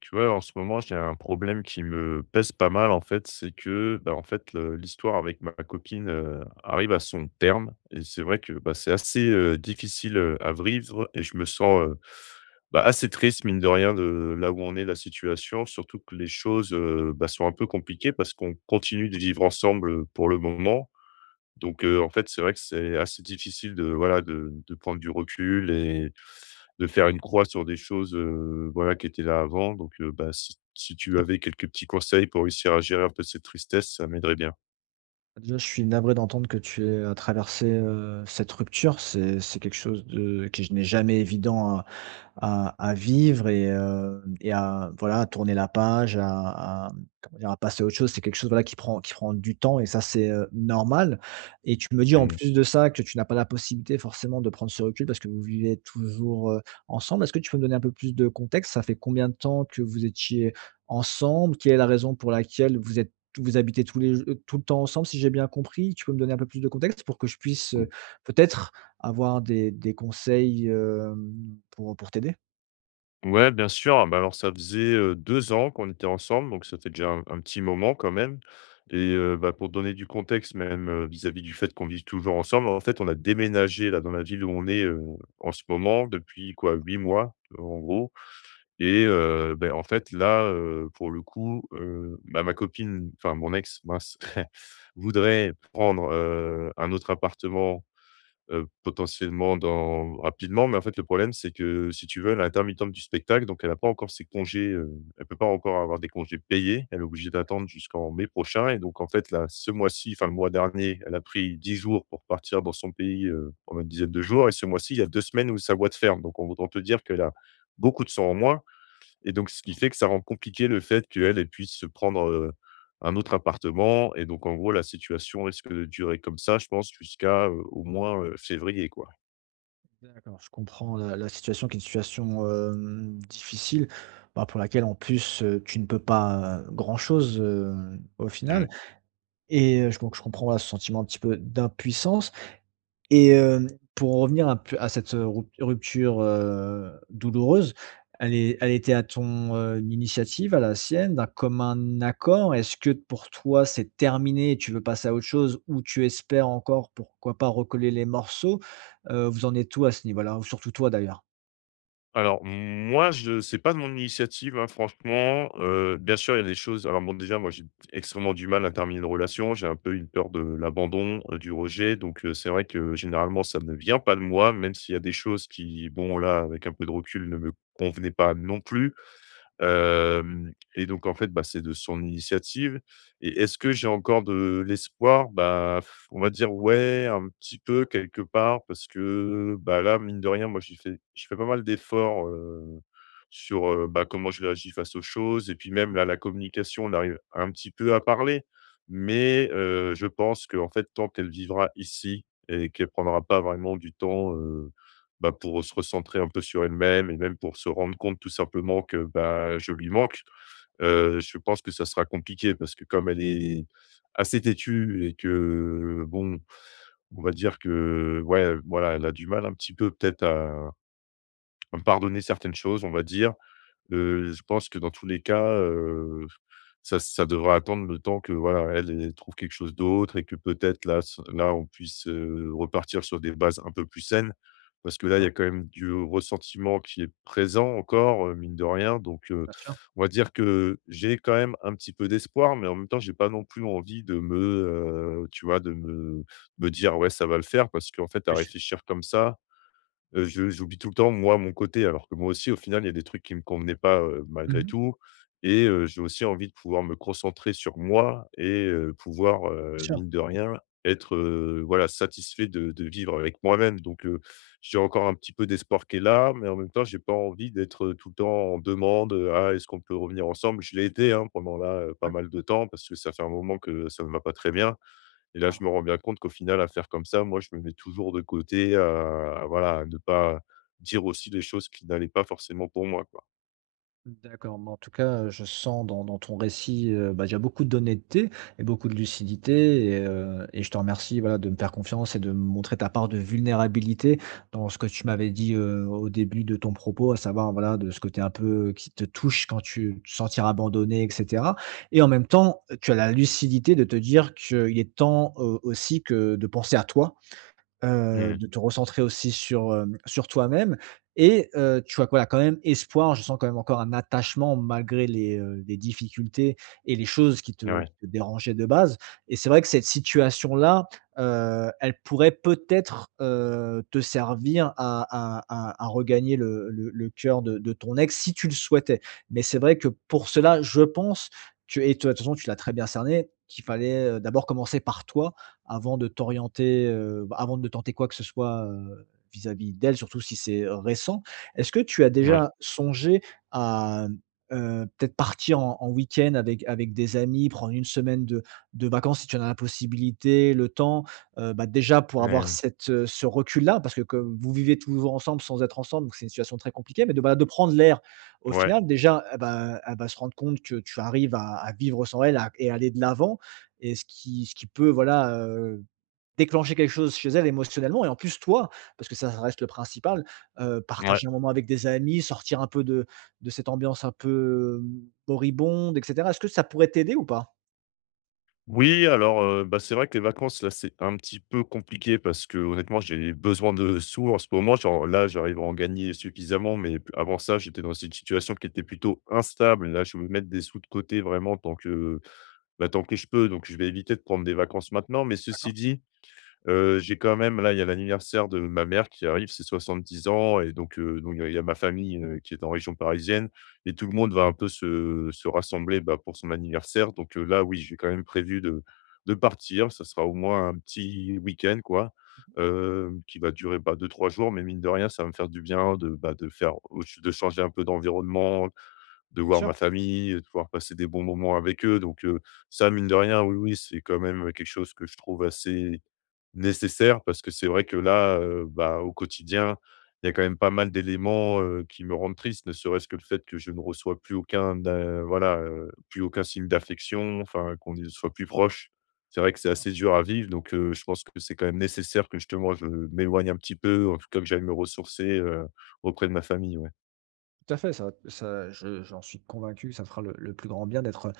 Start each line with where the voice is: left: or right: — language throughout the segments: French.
left: Tu vois, en ce moment, j'ai un problème qui me pèse pas mal, en fait, c'est que, bah, en fait, l'histoire avec ma copine arrive à son terme. Et c'est vrai que bah, c'est assez difficile à vivre et je me sens bah, assez triste, mine de rien, de là où on est, la situation. Surtout que les choses bah, sont un peu compliquées parce qu'on continue de vivre ensemble pour le moment. Donc en fait, c'est vrai que c'est assez difficile de, voilà, de prendre du recul et de faire une croix sur des choses, voilà, qui étaient là avant. Donc bah, si tu avais quelques petits conseils pour réussir à gérer un peu cette tristesse, ça m'aiderait bien.
right: Déjà, je suis navré d'entendre que tu aies à traverser, cette rupture. C'est quelque chose de que je n'ai jamais évident à vivre et à voilà, à tourner la page, à comment dire? À passer à autre chose. C'est quelque chose, voilà, qui prend du temps et ça, c'est, normal et tu me dis, en
left: Mmh.
right: plus de ça, que tu n'as pas la possibilité forcément de prendre ce recul parce que vous vivez toujours, ensemble. Est-ce que tu peux me donner un peu plus de contexte? Ça fait combien de temps que vous étiez ensemble? Quelle est la raison pour laquelle vous êtes vous habitez tous les j tout le temps ensemble, si j'ai bien compris? Tu peux me donner un peu plus de contexte pour que je puisse,
left: Ou
right: peut-être avoir des conseils, pour t'aider.
left: ouais, bien sûr. Bah, alors, ça faisait, 2 ans qu'on était ensemble, donc ça fait déjà un petit moment quand même et bah, pour donner du contexte même, vis-à-vis du fait qu'on vit toujours ensemble, en fait, on a déménagé là dans la ville où on est, en ce moment depuis quoi? 8 mois, en gros. Et en fait là, pour le coup, bah, ma copine, enfin mon ex, mince, voudrait prendre, un autre appartement, potentiellement dans rapidement. Mais en fait, le problème, c'est que si tu veux, elle est intermittente du spectacle, donc elle n'a pas encore ses congés, elle peut pas encore avoir des congés payés. Elle est obligée d'attendre jusqu'en mai prochain et donc en fait là, ce mois-ci, enfin le mois dernier, elle a pris 10 jours pour partir dans son pays, pendant une dizaine de jours et ce mois-ci, il y a 2 semaines où ça boîte ferme. Donc on voudrait te dire qu'elle a beaucoup de sang en moins et donc ce qui fait que ça rend compliqué le fait qu'elle, elle puisse se prendre, un autre appartement et donc en gros la situation risque de durer comme ça, je pense jusqu'à, au moins, février, quoi.
right: D'accord. Je comprends la situation qui est une situation, difficile, bah, pour laquelle en plus, tu ne peux pas, grand chose, au
left: Mmh.
right: final et je comprends, voilà, ce sentiment un petit peu d'impuissance. Et pour en revenir un peu à cette, rupture, douloureuse, elle est elle était à ton, initiative, à la sienne, d'un commun accord? Est-ce que pour toi, c'est terminé et tu veux passer à autre chose ou tu espères encore, pourquoi pas, recoller les morceaux? Vous en êtes où à ce niveau-là? Ou surtout toi, d'ailleurs?
left: Alors moi je c'est pas de mon initiative, hein, franchement, bien sûr il y a des choses alors bon déjà moi j'ai extrêmement du mal à terminer une relation, j'ai un peu une peur de l'abandon, du rejet donc c'est vrai que généralement ça ne vient pas de moi, même s'il y a des choses qui bon là avec un peu de recul ne me convenaient pas non plus. Hem et donc en fait, bah, c'est de son initiative et est-ce que j'ai encore de l'espoir? Bah, on va dire ouais, un petit peu quelque part parce que, bah, là, mine de rien, moi, j'ai fait je fais pas mal d'efforts, sur, bah, comment je réagis face aux choses et puis même là, la communication, on arrive un petit peu à parler mais je pense que en fait, tant qu'elle vivra ici et qu'elle prendra pas vraiment du temps, bah, pour se recentrer un peu sur elle-même et même pour se rendre compte tout simplement que, bah, je lui manque, je pense que ça sera compliqué parce que comme elle est assez têtue et que, bon, on va dire que, ouais, voilà, elle a du mal un petit peu peut-être à me pardonner certaines choses, on va dire. Je pense que dans tous les cas, ça devrait attendre le temps que, voilà, elle, elle trouve quelque chose d'autre et que peut-être là on puisse, repartir sur des bases un peu plus saines. Parce que là, il y
right: D'accord,
left: a quand même du ressentiment qui est présent encore, mine de rien. Donc
right: bien sûr.
left: on va dire que j'ai quand même un petit peu d'espoir, mais en même temps, j'ai pas non plus envie de me, tu vois, de me me dire: «Ouais, ça va le faire» parce qu'en fait, à
right: Oui.
left: réfléchir comme ça, Je j'oublie tout le temps, moi, mon côté, alors que moi aussi, au final, il y a des trucs qui me convenaient pas, malgré
right: Mmh.
left: tout et j'ai aussi envie de pouvoir me concentrer sur moi et pouvoir,
right: Bien sûr,
left: mine de rien, être, voilà, satisfait de vivre avec moi-même donc j'ai encore un petit peu d'espoir qui est là, mais en même temps, j'ai pas envie d'être, tout le temps en demande, «Ah, est-ce qu'on peut revenir ensemble ?» Je l'ai été, hein, pendant là, pas
right: ouais.
left: mal de temps parce que ça fait un moment que ça ne va pas très bien et là, je me rends bien compte qu'au final, à faire comme ça, moi, je me mets toujours de côté, voilà, à ne pas dire aussi des choses qui n'allaient pas forcément pour moi, quoi.
right: D'accord, mais en tout cas, je sens dans ton récit, bah, déjà beaucoup d'honnêteté et beaucoup de lucidité et je te remercie, voilà, de me faire confiance et de me montrer ta part de vulnérabilité dans ce que tu m'avais dit, au début de ton propos, à savoir, voilà, de ce côté un peu qui te touche quand tu te sentir abandonné et cetera et en même temps, tu as la lucidité de te dire qu'il est temps, aussi que de penser à toi.
left: Mmh.
right: De te recentrer aussi sur, sur toi-même et tu as, voilà, quand même espoir. Je sens quand même encore un attachement malgré les difficultés et les choses qui te qui
left: Ouais.
right: te dérangeaient de base et c'est vrai que cette situation-là, elle pourrait peut-être, te servir à regagner le cœur de ton ex si tu le souhaitais. Mais c'est vrai que pour cela, je pense que et toi, de toute façon, tu l'as très bien cerné, qu'il fallait, d'abord commencer par toi avant de t'orienter, avant de tenter quoi que ce soit, vis-à-vis d'elle, surtout si c'est, récent. Est-ce que tu as
left: Ouais.
right: déjà songé à, peut-être partir en week-end avec des amis, prendre une semaine de vacances si tu en as la possibilité, le temps? Bah, déjà pour avoir
left: Mmh.
right: cette, ce recul-là, parce que comme vous vivez toujours ensemble sans être ensemble, donc c'est une situation très compliquée, mais de, bah, de prendre l'air au
left: Ouais.
right: final déjà, elle va se rendre compte que tu arrives à vivre sans elle à et aller de l'avant et ce qui peut, voilà, déclencher quelque chose chez elle émotionnellement et en plus toi, parce que ça reste le principal,
left: Ouais.
right: partager un moment avec des amis, sortir un peu de cette ambiance un peu, moribonde et cetera. Est-ce que ça pourrait t'aider ou pas?
left: Oui, alors, bah, c'est vrai que les vacances, là, c'est un petit peu compliqué parce que honnêtement, j'ai besoin de sous en ce moment. Genre là, j'arrive à en gagner suffisamment, mais p avant ça, j'étais dans une situation qui était plutôt instable. Là, je veux mettre des sous de côté vraiment tant que, bah, tant que je peux, donc je vais éviter de prendre des vacances maintenant. Mais ceci dit. J'ai quand même là, il y a l'anniversaire de ma mère qui arrive, c'est 70 ans et donc il y a ma famille, qui est en région parisienne et tout le monde va un peu se rassembler, bah, pour son anniversaire donc là, oui, j'ai quand même prévu de partir. Ça sera au moins un petit week-end, quoi, qui va durer, bah, 2 3 jours mais mine de rien, ça va me faire du bien de, bah, de changer un peu d'environnement, de
right: Bien
left: voir
right: sûr.
left: ma famille, de pouvoir passer des bons moments avec eux donc ça, mine de rien, oui, oui, c'est quand même quelque chose que je trouve assez nécessaire parce que c'est vrai que là, bah, au quotidien, il y a quand même pas mal d'éléments, qui me rendent triste, ne serait-ce que le fait que je ne reçois plus aucun da voilà, plus aucun signe d'affection, enfin qu'on ne soit plus proche. C'est vrai que c'est assez dur à vivre donc je pense que c'est quand même nécessaire que justement je m'éloigne un petit peu, en tout cas que j'aille me ressourcer, auprès de ma famille, ouais.
right: Tout à fait, ça ça je j'en suis convaincu, ça fera le plus grand bien d'être,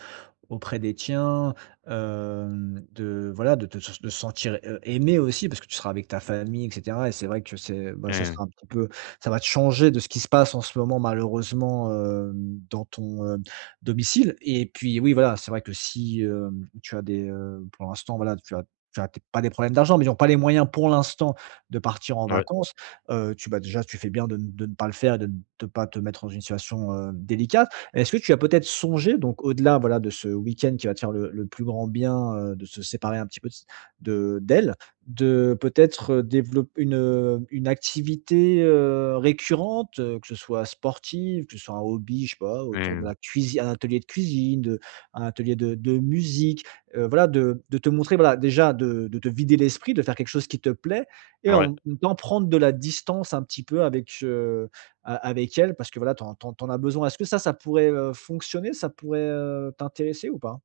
right: auprès des tiens, de voilà, de te de se sentir, aimé aussi parce que tu seras avec ta famille et cetera et c'est vrai que c'est bah, ça
left: Mmh.
right: sera un petit peu ça va te changer de ce qui se passe en ce moment malheureusement, dans ton, domicile et puis oui, voilà, c'est vrai que si, tu as des, pour l'instant, voilà, tu as peut pas des problèmes d'argent, mais ils ont pas les moyens pour l'instant de partir en
left: Ouais.
right: vacances tu bah, déjà, tu fais bien de ne pas le faire et de ne de pas te mettre dans une situation, délicate. Est-ce que tu as peut-être songé, donc au-delà, voilà, de ce week-end qui va te faire le plus grand bien, de se séparer un petit peu de d'elle, de peut-être, développe une activité, récurrente, que ce soit sportive, que ce soit un hobby, je sais pas, autour de
left: Mmh.
right: la cuisine, un atelier de cuisine, de un atelier de musique, voilà, de te montrer, voilà, déjà de te vider l'esprit, de faire quelque chose qui te plaît et
left: Ouais.
right: en même temps, prendre de la distance un petit peu avec, a avec elle parce que voilà, t'en en tu as besoin. Est-ce que ça pourrait, fonctionner? Ça pourrait, t'intéresser ou pas?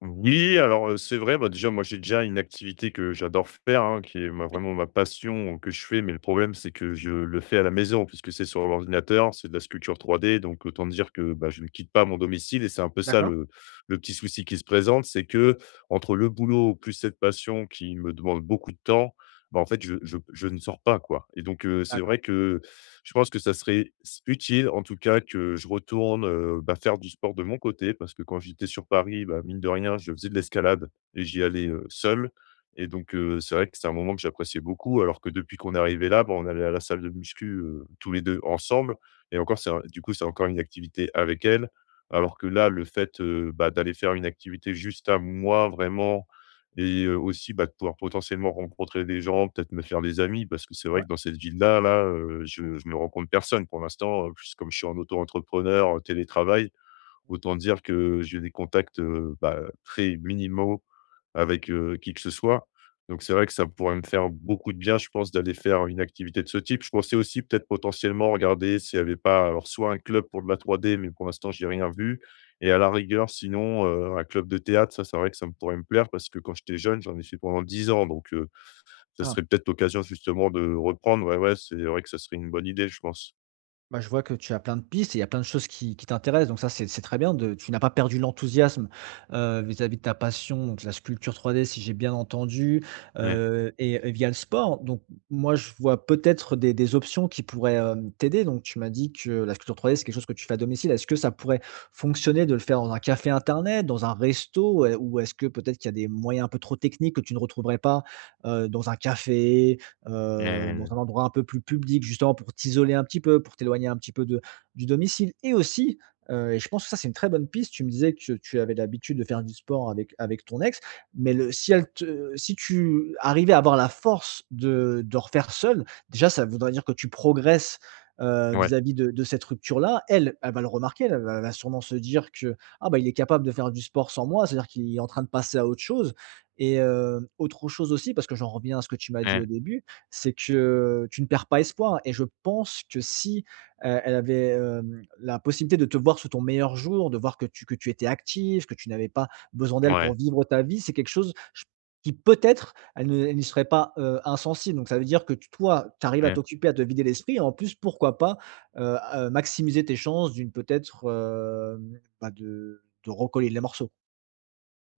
left: Oui, alors, c'est vrai, bah, déjà, moi, j'ai déjà une activité que j'adore faire, hein, qui est ma
right: Oui,
left: vraiment ma passion que je fais, mais le problème, c'est que je le fais à la maison puisque c'est sur l'ordinateur, c'est de la sculpture trois d donc autant dire que, bah, je ne quitte pas mon domicile et c'est un peu ça
right: d'accord,
left: le petit souci qui se présente, c'est que entre le boulot plus cette passion qui me demande beaucoup de temps, bah, en fait, je ne sors pas, quoi et donc c'est
right: d'accord.
left: vrai que je pense que ça serait s utile, en tout cas, que je retourne, bah, faire du sport de mon côté parce que quand j'étais sur Paris, bah, mine de rien, je faisais de l'escalade et j'y allais, seul et donc c'est vrai que c'est un moment que j'appréciais beaucoup alors que depuis qu'on est arrivé là, bah, on allait à la salle de muscu, tous les 2 ensemble et encore c'est un du coup, c'est encore une activité avec elle alors que là, le fait, bah, d'aller faire une activité juste à moi vraiment et aussi, bah, de pouvoir potentiellement rencontrer des gens, peut-être me faire des amis parce que c'est vrai que dans cette ville-là, là, je ne rencontre personne pour l'instant, puisque comme je suis en auto-entrepreneur, en télétravail, autant dire que j'ai des contacts, bah, très minimaux avec, qui que ce soit. Donc c'est vrai que ça pourrait me faire beaucoup de bien, je pense, d'aller faire une activité de ce type. Je pensais aussi peut-être potentiellement regarder s'il y avait pas alors soit un club pour de la 3D, mais pour l'instant j'ai rien vu et à la rigueur sinon, un club de théâtre, ça c'est vrai que ça me pourrait me plaire parce que quand j'étais jeune, j'en ai fait pendant 10 ans donc, ça
right: Ah.
left: serait peut-être l'occasion justement de reprendre. Ouais, ouais, c'est vrai que ça serait une bonne idée, je pense.
right: Bah, je vois que tu as plein de pistes et il y a plein de choses qui t'intéressent, donc ça, c'est très bien de tu n'as pas perdu l'enthousiasme, vis-à-vis de ta passion, donc la sculpture trois d si j'ai bien entendu,
left: Ouais,
right: et via le sport, donc moi, je vois peut-être des options qui pourraient, t'aider, donc tu m'as dit que la sculpture trois d c'est quelque chose que tu fais à domicile. Est-ce que ça pourrait fonctionner de le faire dans un café internet, dans un resto? Ou est-ce que peut-être qu'il y a des moyens un peu trop techniques que tu ne retrouverais pas, dans un café, dans un
left: hem,
right: endroit un peu plus public, justement pour t'isoler un petit peu, pour t'éloigner un petit peu de du domicile et aussi, et je pense que ça, c'est une très bonne piste, tu me disais que tu avais l'habitude de faire du sport avec ton ex, mais le si elle te si tu arrivais à avoir la force de refaire seul déjà ça voudrait dire que tu progresses,
left: ouais,
right: vis-à-vis de cette rupture-là. Elle, elle va le remarquer, elle va sûrement se dire que: «Ah bah, il est capable de faire du sport sans moi», c'est-à-dire qu'il est en train de passer à autre chose et autre chose aussi, parce que j'en reviens à ce que tu m'as dit
left: ouais,
right: au début, c'est que tu ne perds pas espoir et je pense que si, elle avait, la possibilité de te voir sous ton meilleur jour, de voir que tu étais active, que tu n'avais pas besoin
left: ouais,
right: d'elle pour
left: ouais.
right: vivre ta vie, c'est quelque chose j qui peut-être elle n'y serait pas, insensible. Donc ça veut dire que t toi, tu arrives à t'occuper, à te vider l'esprit et en plus, pourquoi pas, maximiser tes chances d'une peut-être, bah, de recoller les morceaux.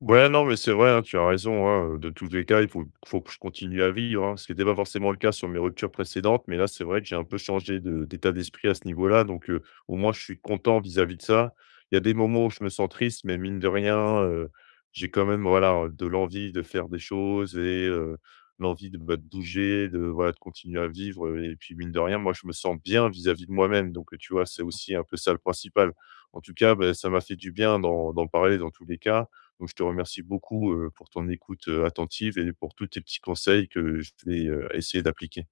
left: Ouais, non, mais c'est vrai, hein, tu as raison, hein, de tous les cas, il faut que je continue à vivre, hein, ce qui était pas forcément le cas sur mes ruptures précédentes, mais là, c'est vrai que j'ai un peu changé de d'état d'esprit à ce niveau-là, donc au moins, je suis content vis-à-vis de ça. Il y a des moments où je me sens triste, mais mine de rien, heu, j'ai quand même, voilà, de l'envie de faire des choses et l'envie de, bah, de bouger, de, voilà, de continuer à vivre, et puis, mine de rien, moi, je me sens bien vis-à-vis de moi-même, donc tu vois, c'est aussi un peu ça le principal. En tout cas, bah, ça m'a fait du bien d'en parler dans tous les cas. Donc je te remercie beaucoup, pour ton écoute, attentive et pour tous tes petits conseils que je vais, essayer d'appliquer.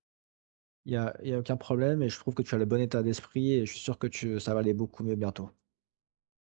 right: Il y a aucun problème et je trouve que tu as le bon état d'esprit et je suis sûr que tu ça va aller beaucoup mieux bientôt.